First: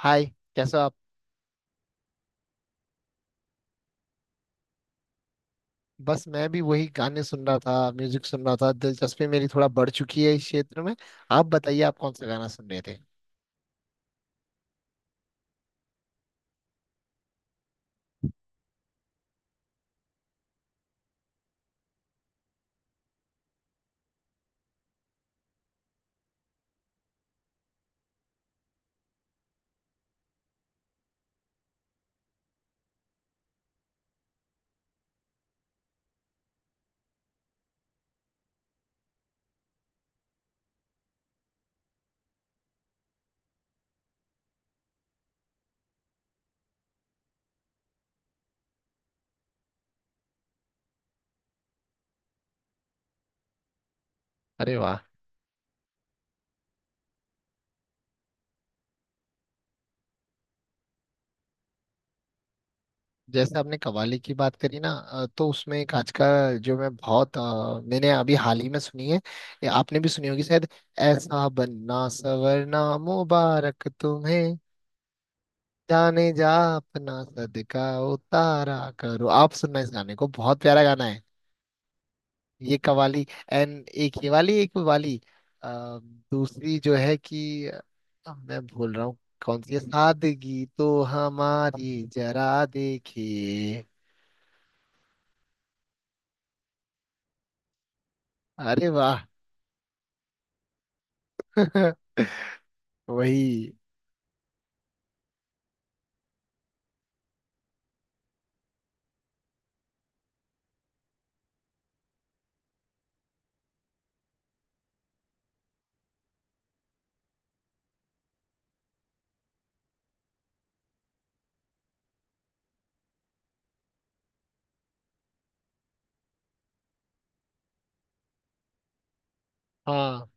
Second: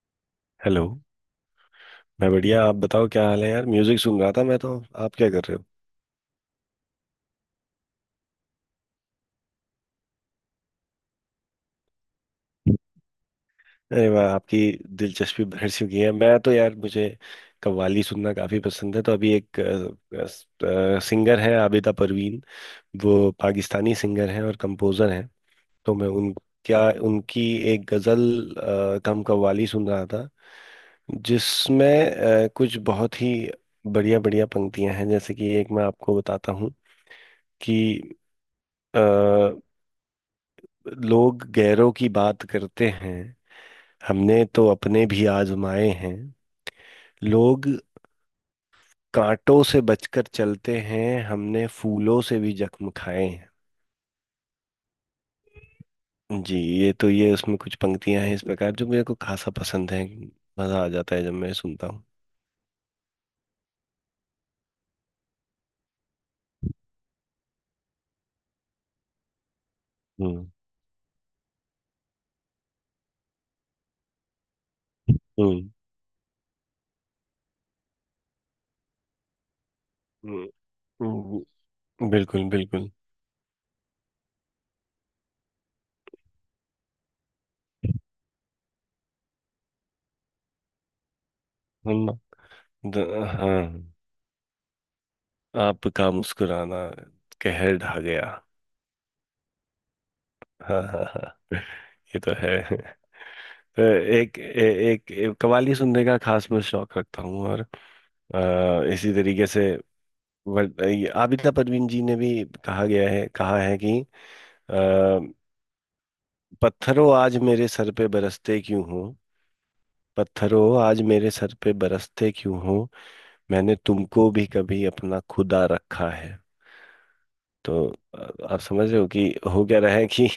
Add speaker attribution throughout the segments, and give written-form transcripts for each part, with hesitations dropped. Speaker 1: हाय, कैसे हो
Speaker 2: हेलो।
Speaker 1: आप।
Speaker 2: मैं बढ़िया, आप बताओ क्या हाल है यार। म्यूजिक सुन रहा था मैं तो। आप क्या कर रहे हो?
Speaker 1: बस मैं भी वही गाने सुन रहा था, म्यूजिक सुन रहा था। दिलचस्पी मेरी थोड़ा बढ़ चुकी है इस क्षेत्र में। आप बताइए, आप कौन सा गाना सुन रहे थे।
Speaker 2: अरे वाह, आपकी दिलचस्पी बढ़ चुकी है। मैं तो यार, मुझे कव्वाली सुनना काफी पसंद है। तो अभी एक सिंगर है, आबिदा परवीन, वो पाकिस्तानी सिंगर हैं और कंपोजर हैं। तो मैं उन, क्या, उनकी एक गजल कम कव्वाली सुन रहा था, जिसमें कुछ बहुत ही बढ़िया बढ़िया पंक्तियां हैं। जैसे कि एक मैं आपको बताता हूँ कि लोग गैरों की बात करते हैं, हमने तो अपने भी आजमाए हैं। लोग कांटों से बचकर चलते हैं, हमने फूलों से भी जख्म खाए हैं।
Speaker 1: अरे वाह।
Speaker 2: जी, ये तो, ये उसमें कुछ पंक्तियां हैं इस प्रकार जो मेरे को खासा पसंद है। मजा आ जाता है जब मैं सुनता हूँ।
Speaker 1: जैसे आपने कव्वाली की बात करी ना, तो उसमें एक आज का जो मैं बहुत मैंने अभी हाल ही में सुनी है, ये आपने भी सुनी होगी
Speaker 2: हम्म।
Speaker 1: शायद। ऐसा बनना सवरना मुबारक तुम्हें,
Speaker 2: हम्म।
Speaker 1: जाने जा, अपना सदका उतारा करो। आप सुनना इस गाने को,
Speaker 2: हम्म,
Speaker 1: बहुत प्यारा गाना
Speaker 2: हम्म,
Speaker 1: है।
Speaker 2: बिल्कुल
Speaker 1: ये
Speaker 2: बिल्कुल।
Speaker 1: कवाली एंड एक ये वाली, एक वो वाली। अ, दूसरी जो है कि मैं भूल रहा हूँ कौन सी है। सादगी तो हमारी
Speaker 2: हम
Speaker 1: जरा
Speaker 2: द, हाँ,
Speaker 1: देखिए।
Speaker 2: आपका मुस्कुराना कहर ढा गया।
Speaker 1: अरे वाह।
Speaker 2: हाँ हाँ हाँ। ये तो है।
Speaker 1: वही।
Speaker 2: तो एक एक कव्वाली सुनने का खास मैं शौक रखता हूँ। और इसी तरीके से ये आबिदा परवीन जी ने भी कहा गया है, कहा है कि अ, पत्थरों आज मेरे सर पे बरसते क्यों हो, पत्थरों आज मेरे सर पे बरसते क्यों हो, मैंने तुमको भी कभी अपना खुदा रखा है। तो आप समझ रहे हो कि हो क्या रहा है
Speaker 1: हाँ,
Speaker 2: कि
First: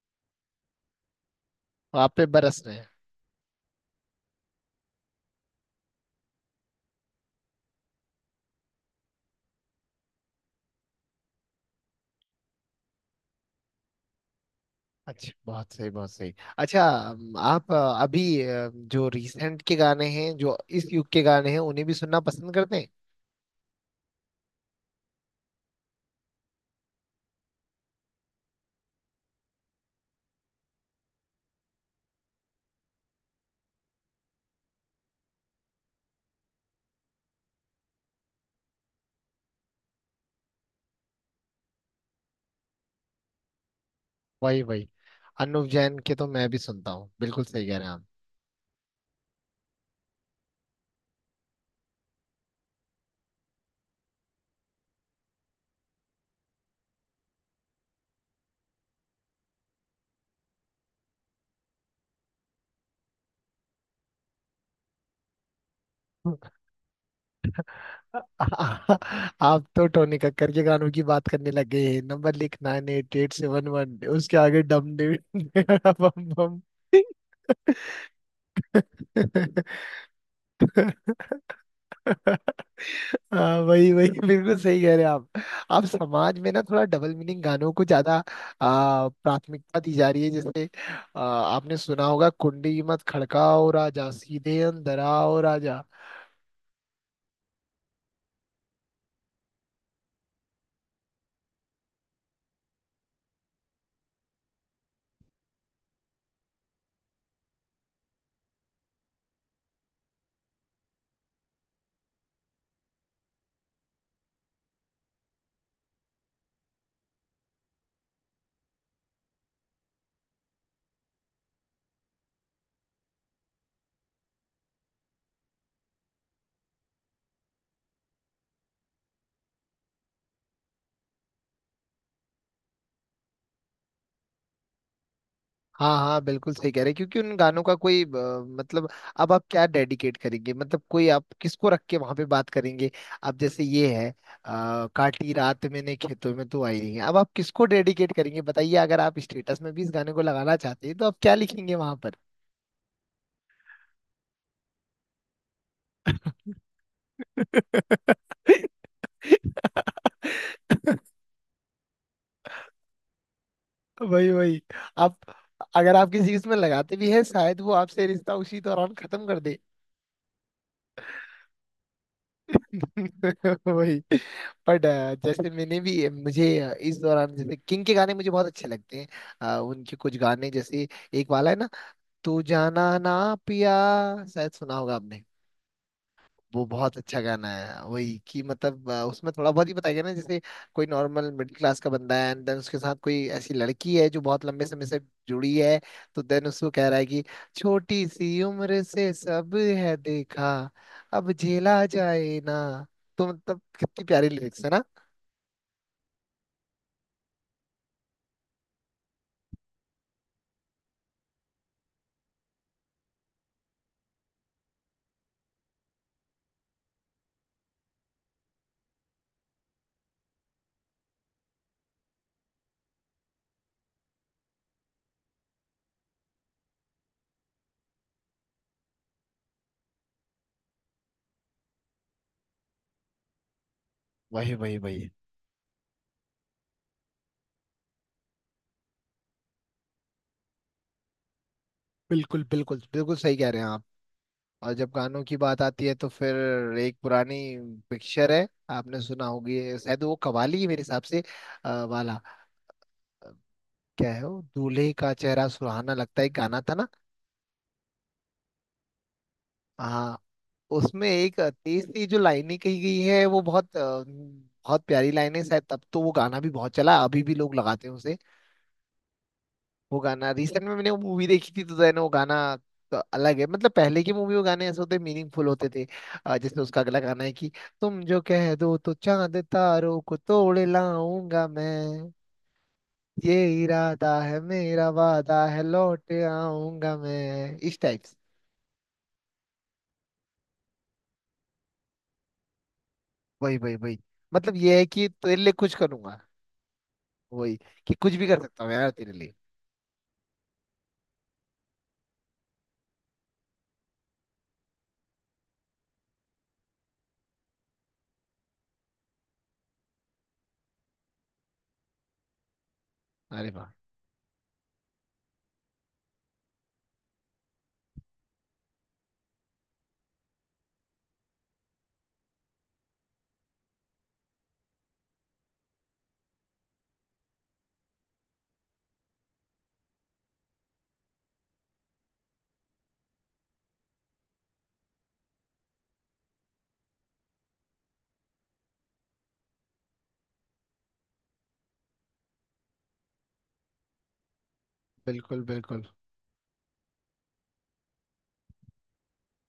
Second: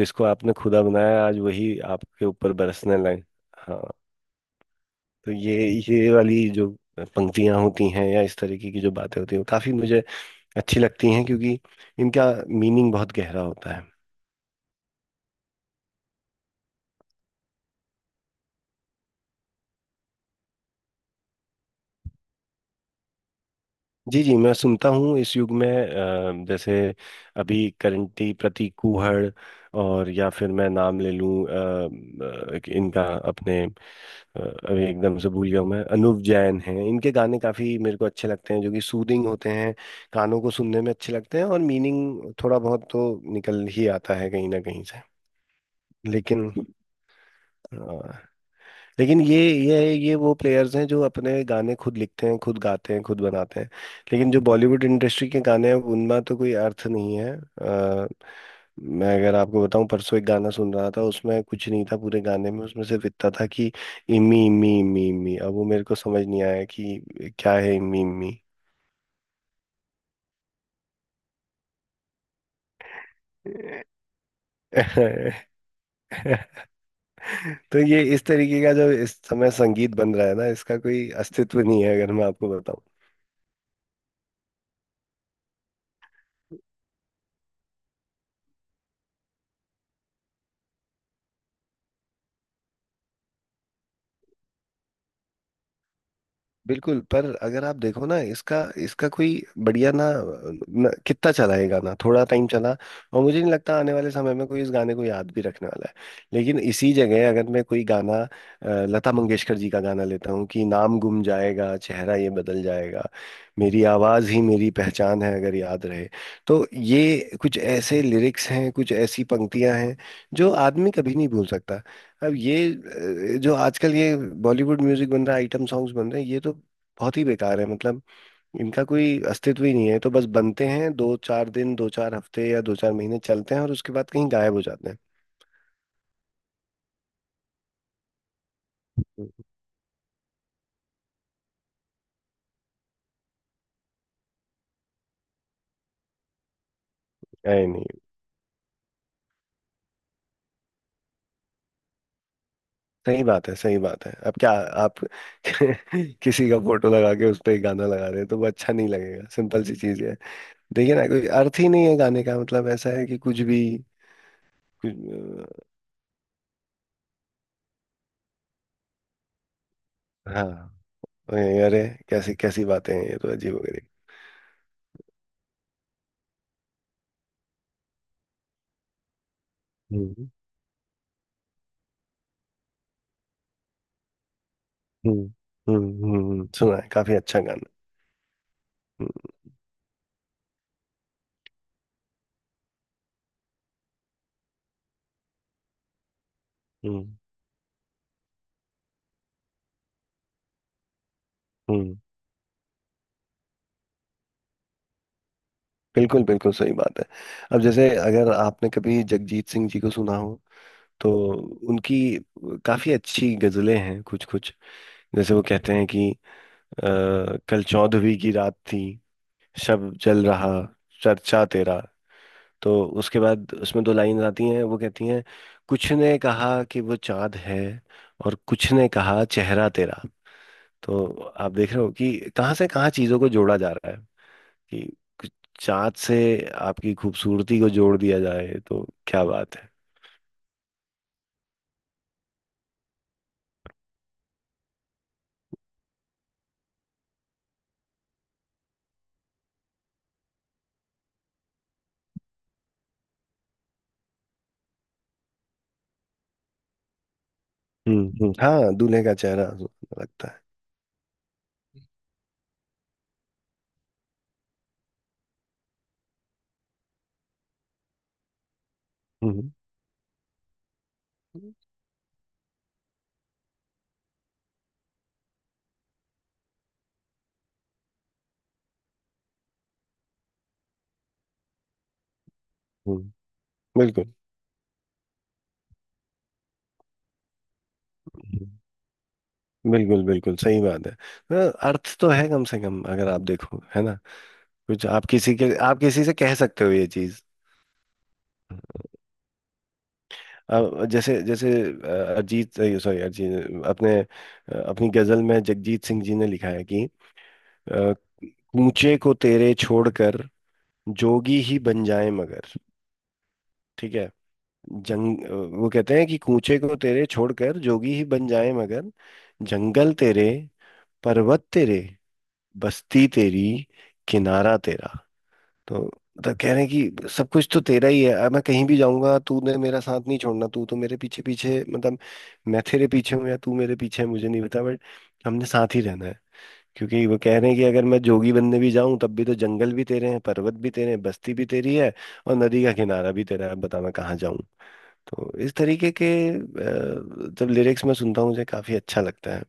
Speaker 2: जिसको आपने खुदा बनाया आज वही
Speaker 1: आप
Speaker 2: आपके
Speaker 1: पे
Speaker 2: ऊपर
Speaker 1: बरस रहे हैं।
Speaker 2: बरसने लगे। हाँ। तो ये वाली जो पंक्तियां होती हैं या इस तरीके की जो बातें होती हैं वो काफी मुझे अच्छी लगती हैं, क्योंकि इनका मीनिंग बहुत गहरा होता है।
Speaker 1: अच्छा, बहुत सही, बहुत सही। अच्छा, आप अभी जो रीसेंट के गाने हैं, जो इस युग के गाने हैं, उन्हें भी सुनना पसंद करते हैं।
Speaker 2: जी जी, मैं सुनता हूँ। इस युग में जैसे अभी करंटी प्रतीक कुहड़, और या फिर मैं नाम ले लूँ इनका, अपने अभी एकदम से भूल गया हूं मैं, अनूप जैन हैं, इनके गाने काफ़ी मेरे को अच्छे लगते हैं जो कि सूदिंग होते हैं, कानों को सुनने में अच्छे लगते हैं। और मीनिंग थोड़ा बहुत तो निकल ही आता है कहीं ना
Speaker 1: वही
Speaker 2: कहीं
Speaker 1: वही।
Speaker 2: से।
Speaker 1: अनुव जैन के तो मैं
Speaker 2: लेकिन,
Speaker 1: भी सुनता हूँ, बिल्कुल सही कह रहे हैं आप।
Speaker 2: लेकिन ये ये वो प्लेयर्स हैं जो अपने गाने खुद लिखते हैं, खुद गाते हैं, खुद बनाते हैं। लेकिन जो बॉलीवुड इंडस्ट्री के गाने हैं उनमें तो कोई अर्थ नहीं है। मैं अगर आपको बताऊं, परसों एक गाना सुन रहा था, उसमें कुछ नहीं था पूरे गाने में, उसमें सिर्फ इतना था कि इमी इमी इमी इमी। अब वो मेरे को समझ नहीं आया कि क्या है इमी इमी।
Speaker 1: आप तो टोनी कक्कर के गानों की बात करने लग गए हैं। नंबर लिख nine eight eight seven one, उसके आगे डम डे बम बम।
Speaker 2: तो ये इस तरीके का जो इस समय संगीत बन रहा है ना, इसका कोई अस्तित्व नहीं है। अगर मैं आपको
Speaker 1: हाँ, वही वही, बिल्कुल सही कह रहे हैं आप। आप समाज में ना थोड़ा डबल मीनिंग गानों को ज्यादा प्राथमिकता दी जा रही है। जैसे आपने सुना होगा, कुंडी मत खड़काओ राजा सीधे अंदर आओ।
Speaker 2: बिल्कुल, पर अगर आप देखो ना, इसका इसका कोई बढ़िया ना, ना कितना चला ये गाना? थोड़ा टाइम चला, और मुझे नहीं लगता आने वाले समय में कोई इस गाने को याद भी रखने वाला है। लेकिन इसी जगह अगर मैं कोई गाना, लता मंगेशकर जी का गाना लेता हूँ कि नाम गुम जाएगा, चेहरा ये बदल जाएगा, मेरी आवाज ही मेरी पहचान है, अगर याद रहे। तो ये कुछ ऐसे लिरिक्स हैं, कुछ ऐसी पंक्तियां हैं जो आदमी कभी नहीं भूल सकता। अब ये जो आजकल ये बॉलीवुड म्यूजिक बन रहा है, आइटम सॉन्ग्स बन रहे हैं, ये तो बहुत ही बेकार है। मतलब इनका कोई अस्तित्व ही नहीं है। तो बस बनते हैं, दो चार दिन दो चार हफ्ते या दो चार महीने चलते हैं और उसके बाद कहीं गायब हो जाते हैं।
Speaker 1: हाँ हाँ, बिल्कुल सही कह रहे हैं, क्योंकि उन गानों का कोई मतलब। अब आप क्या डेडिकेट करेंगे, मतलब कोई आप किसको रख के वहां पे बात करेंगे। अब जैसे ये है, काटी रात मैंने खेतों में तो आई नहीं है। अब आप किसको
Speaker 2: नहीं नहीं,
Speaker 1: डेडिकेट करेंगे बताइए। अगर आप स्टेटस में भी इस गाने को लगाना चाहते हैं, तो आप क्या लिखेंगे वहां पर।
Speaker 2: सही बात है सही बात है। अब क्या आप किसी का फोटो लगा के उस पर गाना लगा रहे हैं तो वो अच्छा नहीं लगेगा, सिंपल सी चीज है। देखिए ना, कोई अर्थ ही नहीं है गाने का। मतलब ऐसा है कि कुछ भी,
Speaker 1: वही वही।
Speaker 2: कुछ
Speaker 1: आप, अगर आप किसी इसमें लगाते भी हैं, शायद वो आपसे रिश्ता उसी दौरान खत्म कर दे।
Speaker 2: हाँ। अरे, कैसी कैसी बातें हैं, ये तो अजीब
Speaker 1: वही।
Speaker 2: वगैरह।
Speaker 1: बट जैसे मैंने भी, मुझे इस दौरान जैसे किंग के गाने मुझे बहुत अच्छे लगते हैं। उनके कुछ गाने जैसे एक वाला है ना, तू जाना ना पिया, शायद सुना होगा
Speaker 2: हम्म।
Speaker 1: आपने।
Speaker 2: हम्म।
Speaker 1: वो
Speaker 2: सुना है,
Speaker 1: बहुत
Speaker 2: काफी
Speaker 1: अच्छा
Speaker 2: अच्छा
Speaker 1: गाना
Speaker 2: गाना।
Speaker 1: है। वही कि मतलब
Speaker 2: हम्म।
Speaker 1: उसमें थोड़ा बहुत ही बताया गया ना। जैसे कोई नॉर्मल मिडिल क्लास का बंदा है, एंड देन उसके साथ कोई ऐसी लड़की है जो बहुत लंबे समय से जुड़ी है। तो देन उसको कह रहा है
Speaker 2: हम्म।
Speaker 1: कि छोटी सी उम्र से सब है देखा, अब झेला
Speaker 2: हम्म,
Speaker 1: जाए ना। तो मतलब कितनी प्यारी लिरिक्स है ना।
Speaker 2: बिल्कुल बिल्कुल सही बात है। अब जैसे अगर आपने कभी जगजीत सिंह जी को सुना हो तो उनकी काफी अच्छी गजलें हैं कुछ कुछ। जैसे वो कहते हैं कि अ, कल चौदहवीं की रात थी, शब जल रहा, चर्चा तेरा। तो उसके बाद उसमें दो लाइन आती हैं, वो कहती हैं कुछ ने कहा कि वो चांद है, और कुछ ने कहा चेहरा तेरा। तो आप देख रहे हो कि कहाँ से कहाँ चीजों को जोड़ा जा रहा है
Speaker 1: वही वही
Speaker 2: कि
Speaker 1: वही।
Speaker 2: कुछ चाँद से आपकी खूबसूरती को जोड़ दिया जाए तो क्या बात है।
Speaker 1: बिल्कुल बिल्कुल, बिल्कुल सही कह रहे हैं आप। और जब गानों की बात आती है तो फिर एक पुरानी पिक्चर है, आपने सुना होगी शायद। वो कवाली है मेरे हिसाब से वाला। अ, क्या है वो, दूल्हे का चेहरा सुहाना लगता है, एक गाना था ना।
Speaker 2: हम्म। हाँ, दूल्हे का चेहरा
Speaker 1: हाँ,
Speaker 2: लगता है।
Speaker 1: उसमें एक तेज सी जो लाइनें कही गई है वो बहुत बहुत प्यारी लाइन है। शायद तब तो वो गाना भी बहुत चला, अभी भी लोग लगाते हैं उसे।
Speaker 2: हम्म।
Speaker 1: वो गाना रिसेंट में मैंने वो मूवी देखी थी, तो देन वो गाना तो अलग है। मतलब पहले की मूवी, वो गाने ऐसे होते, मीनिंगफुल होते थे। जैसे उसका अगला गाना है कि तुम जो कह दो तो चांद तारों को तोड़ लाऊंगा मैं।
Speaker 2: हम्म,
Speaker 1: ये
Speaker 2: बिल्कुल।
Speaker 1: इरादा है मेरा, वादा है लौट आऊंगा मैं। इस टाइप से।
Speaker 2: हम्म, बिल्कुल बिल्कुल सही बात है। हाँ, अर्थ तो है कम से कम अगर आप
Speaker 1: वही
Speaker 2: देखो
Speaker 1: वही
Speaker 2: है ना।
Speaker 1: वही। मतलब ये है
Speaker 2: कुछ आप
Speaker 1: कि
Speaker 2: किसी
Speaker 1: तेरे लिए
Speaker 2: के,
Speaker 1: कुछ
Speaker 2: आप किसी से
Speaker 1: करूंगा।
Speaker 2: कह सकते हो ये चीज।
Speaker 1: वही, कि कुछ भी कर सकता हूँ यार तेरे लिए।
Speaker 2: अब जैसे जैसे अरिजीत, सॉरी अरिजीत, अपने अपनी गजल में जगजीत सिंह जी ने लिखा है कि अ, कूचे को तेरे छोड़कर जोगी ही बन जाए मगर,
Speaker 1: अरे वाह।
Speaker 2: ठीक है, जंग, वो कहते हैं कि कूचे को तेरे छोड़कर जोगी ही बन जाए मगर, जंगल तेरे, पर्वत तेरे, बस्ती तेरी, किनारा तेरा। तो मतलब कह रहे हैं कि सब कुछ तो तेरा ही है। अब मैं कहीं भी जाऊंगा, तूने मेरा साथ नहीं छोड़ना, तू तो मेरे पीछे पीछे, मतलब मैं तेरे पीछे हूँ या तू मेरे पीछे है मुझे नहीं पता, बट हमने साथ ही रहना है। क्योंकि वो कह रहे हैं कि अगर मैं जोगी बनने भी जाऊं, तब भी तो जंगल भी तेरे हैं, पर्वत भी तेरे हैं, बस्ती भी तेरी है, और नदी का किनारा भी तेरा है। अब बता, मैं कहाँ जाऊं। तो
Speaker 1: बिल्कुल
Speaker 2: इस
Speaker 1: बिल्कुल
Speaker 2: तरीके के जब लिरिक्स मैं सुनता हूँ, मुझे काफी अच्छा लगता है।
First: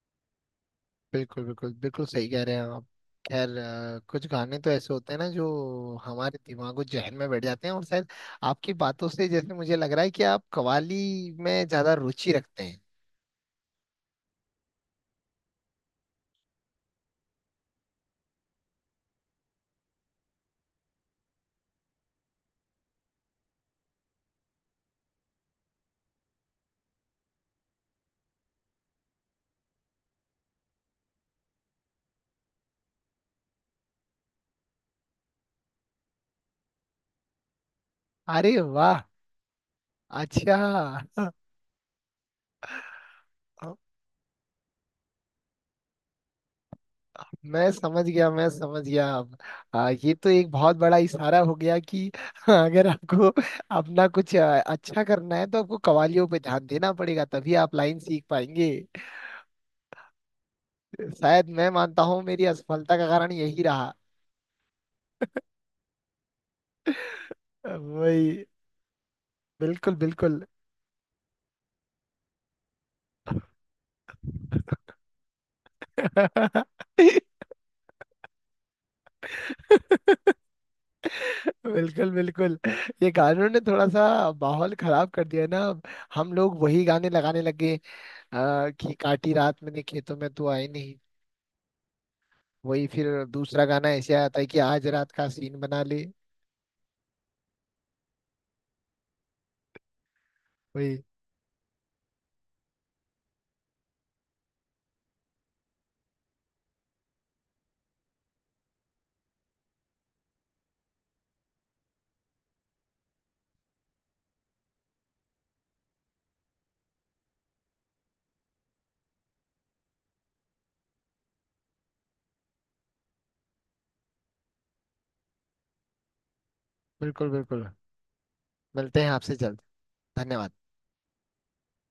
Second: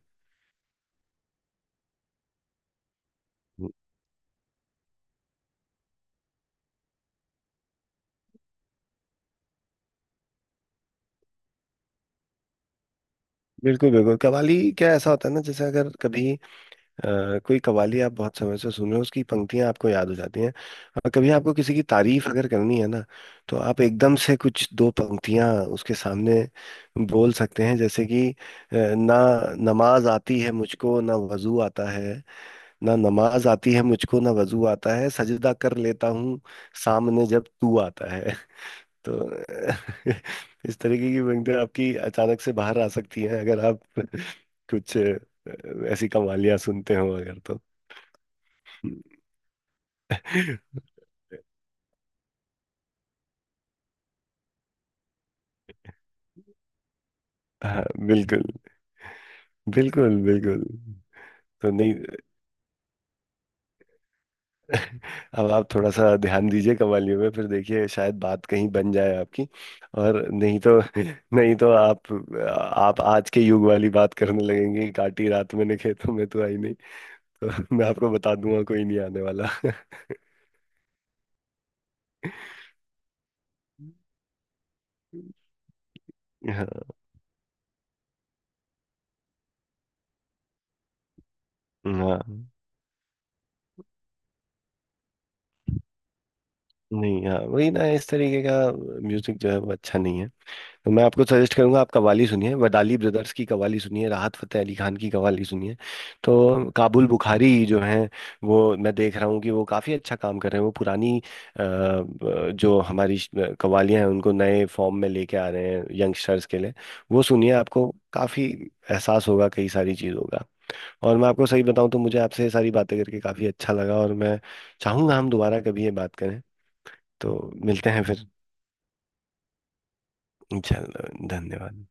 Speaker 1: बिल्कुल, बिल्कुल बिल्कुल सही कह रहे हैं आप। खैर, कुछ गाने तो ऐसे होते हैं ना जो हमारे दिमागो जहन में बैठ जाते हैं। और शायद आपकी बातों से जैसे मुझे लग रहा है कि आप कव्वाली में ज्यादा रुचि रखते हैं।
Speaker 2: बिल्कुल बिल्कुल। कव्वाली क्या, ऐसा होता है ना, जैसे अगर कभी कोई कवाली आप बहुत समय से सुन रहे हो, उसकी पंक्तियां आपको याद हो जाती हैं। और कभी आपको किसी की तारीफ अगर करनी है ना, तो आप एकदम से कुछ दो पंक्तियां उसके सामने बोल सकते हैं। जैसे कि ना, नमाज आती है मुझको ना वजू आता है, ना नमाज आती है मुझको ना वजू आता है, सजदा कर लेता हूँ सामने जब तू आता है।
Speaker 1: अरे वाह।
Speaker 2: तो
Speaker 1: अच्छा।
Speaker 2: इस तरीके की पंक्तियां आपकी अचानक से बाहर आ सकती हैं अगर आप कुछ ऐसी कवालियां सुनते हो अगर तो।
Speaker 1: मैं समझ गया, मैं समझ गया अब। ये तो एक बहुत बड़ा इशारा हो गया कि अगर आपको अपना कुछ अच्छा करना है, तो आपको कवालियों पे ध्यान देना पड़ेगा, तभी आप
Speaker 2: हाँ
Speaker 1: लाइन सीख
Speaker 2: बिल्कुल,
Speaker 1: पाएंगे।
Speaker 2: बिल्कुल बिल्कुल।
Speaker 1: शायद मैं
Speaker 2: तो नहीं।
Speaker 1: मानता हूँ मेरी असफलता का कारण यही रहा।
Speaker 2: अब आप थोड़ा सा ध्यान दीजिए कवालियों में, फिर देखिए शायद
Speaker 1: वही।
Speaker 2: बात कहीं बन जाए आपकी।
Speaker 1: बिल्कुल
Speaker 2: और
Speaker 1: बिल्कुल।
Speaker 2: नहीं तो, नहीं तो आप आज के युग वाली बात करने लगेंगे कि काटी रात मैंने खेतों में तो आई नहीं, तो मैं आपको बता दूंगा कोई नहीं आने वाला।
Speaker 1: बिल्कुल बिल्कुल। ये गानों ने थोड़ा सा माहौल खराब कर दिया है ना। अब हम लोग
Speaker 2: हाँ।
Speaker 1: वही गाने लगाने लगे, कि काटी रात मैंने खेतों में तू आई नहीं।
Speaker 2: हाँ,
Speaker 1: वही फिर दूसरा गाना ऐसे आता है कि आज रात का सीन बना ले।
Speaker 2: नहीं हाँ वही ना, इस तरीके का म्यूजिक जो है वो अच्छा नहीं है। तो
Speaker 1: वही।
Speaker 2: मैं आपको सजेस्ट करूंगा, आप कव्वाली सुनिए, वदाली ब्रदर्स की कव्वाली सुनिए, राहत फतेह अली खान की कव्वाली सुनिए। तो काबुल बुखारी जो हैं, वो मैं देख रहा हूँ कि वो काफ़ी अच्छा काम कर रहे हैं। वो पुरानी जो हमारी कव्वालियाँ हैं, उनको नए फॉर्म में लेके आ रहे हैं यंगस्टर्स के लिए। वो सुनिए, आपको काफ़ी एहसास होगा कई सारी चीज़ों का। और मैं आपको सही बताऊँ तो मुझे आपसे ये सारी बातें करके काफ़ी अच्छा लगा, और मैं चाहूँगा हम दोबारा कभी ये बात करें।
Speaker 1: बिल्कुल
Speaker 2: तो
Speaker 1: बिल्कुल।
Speaker 2: मिलते हैं फिर।
Speaker 1: मिलते हैं आपसे जल्द। धन्यवाद।
Speaker 2: इंशाल्लाह, धन्यवाद।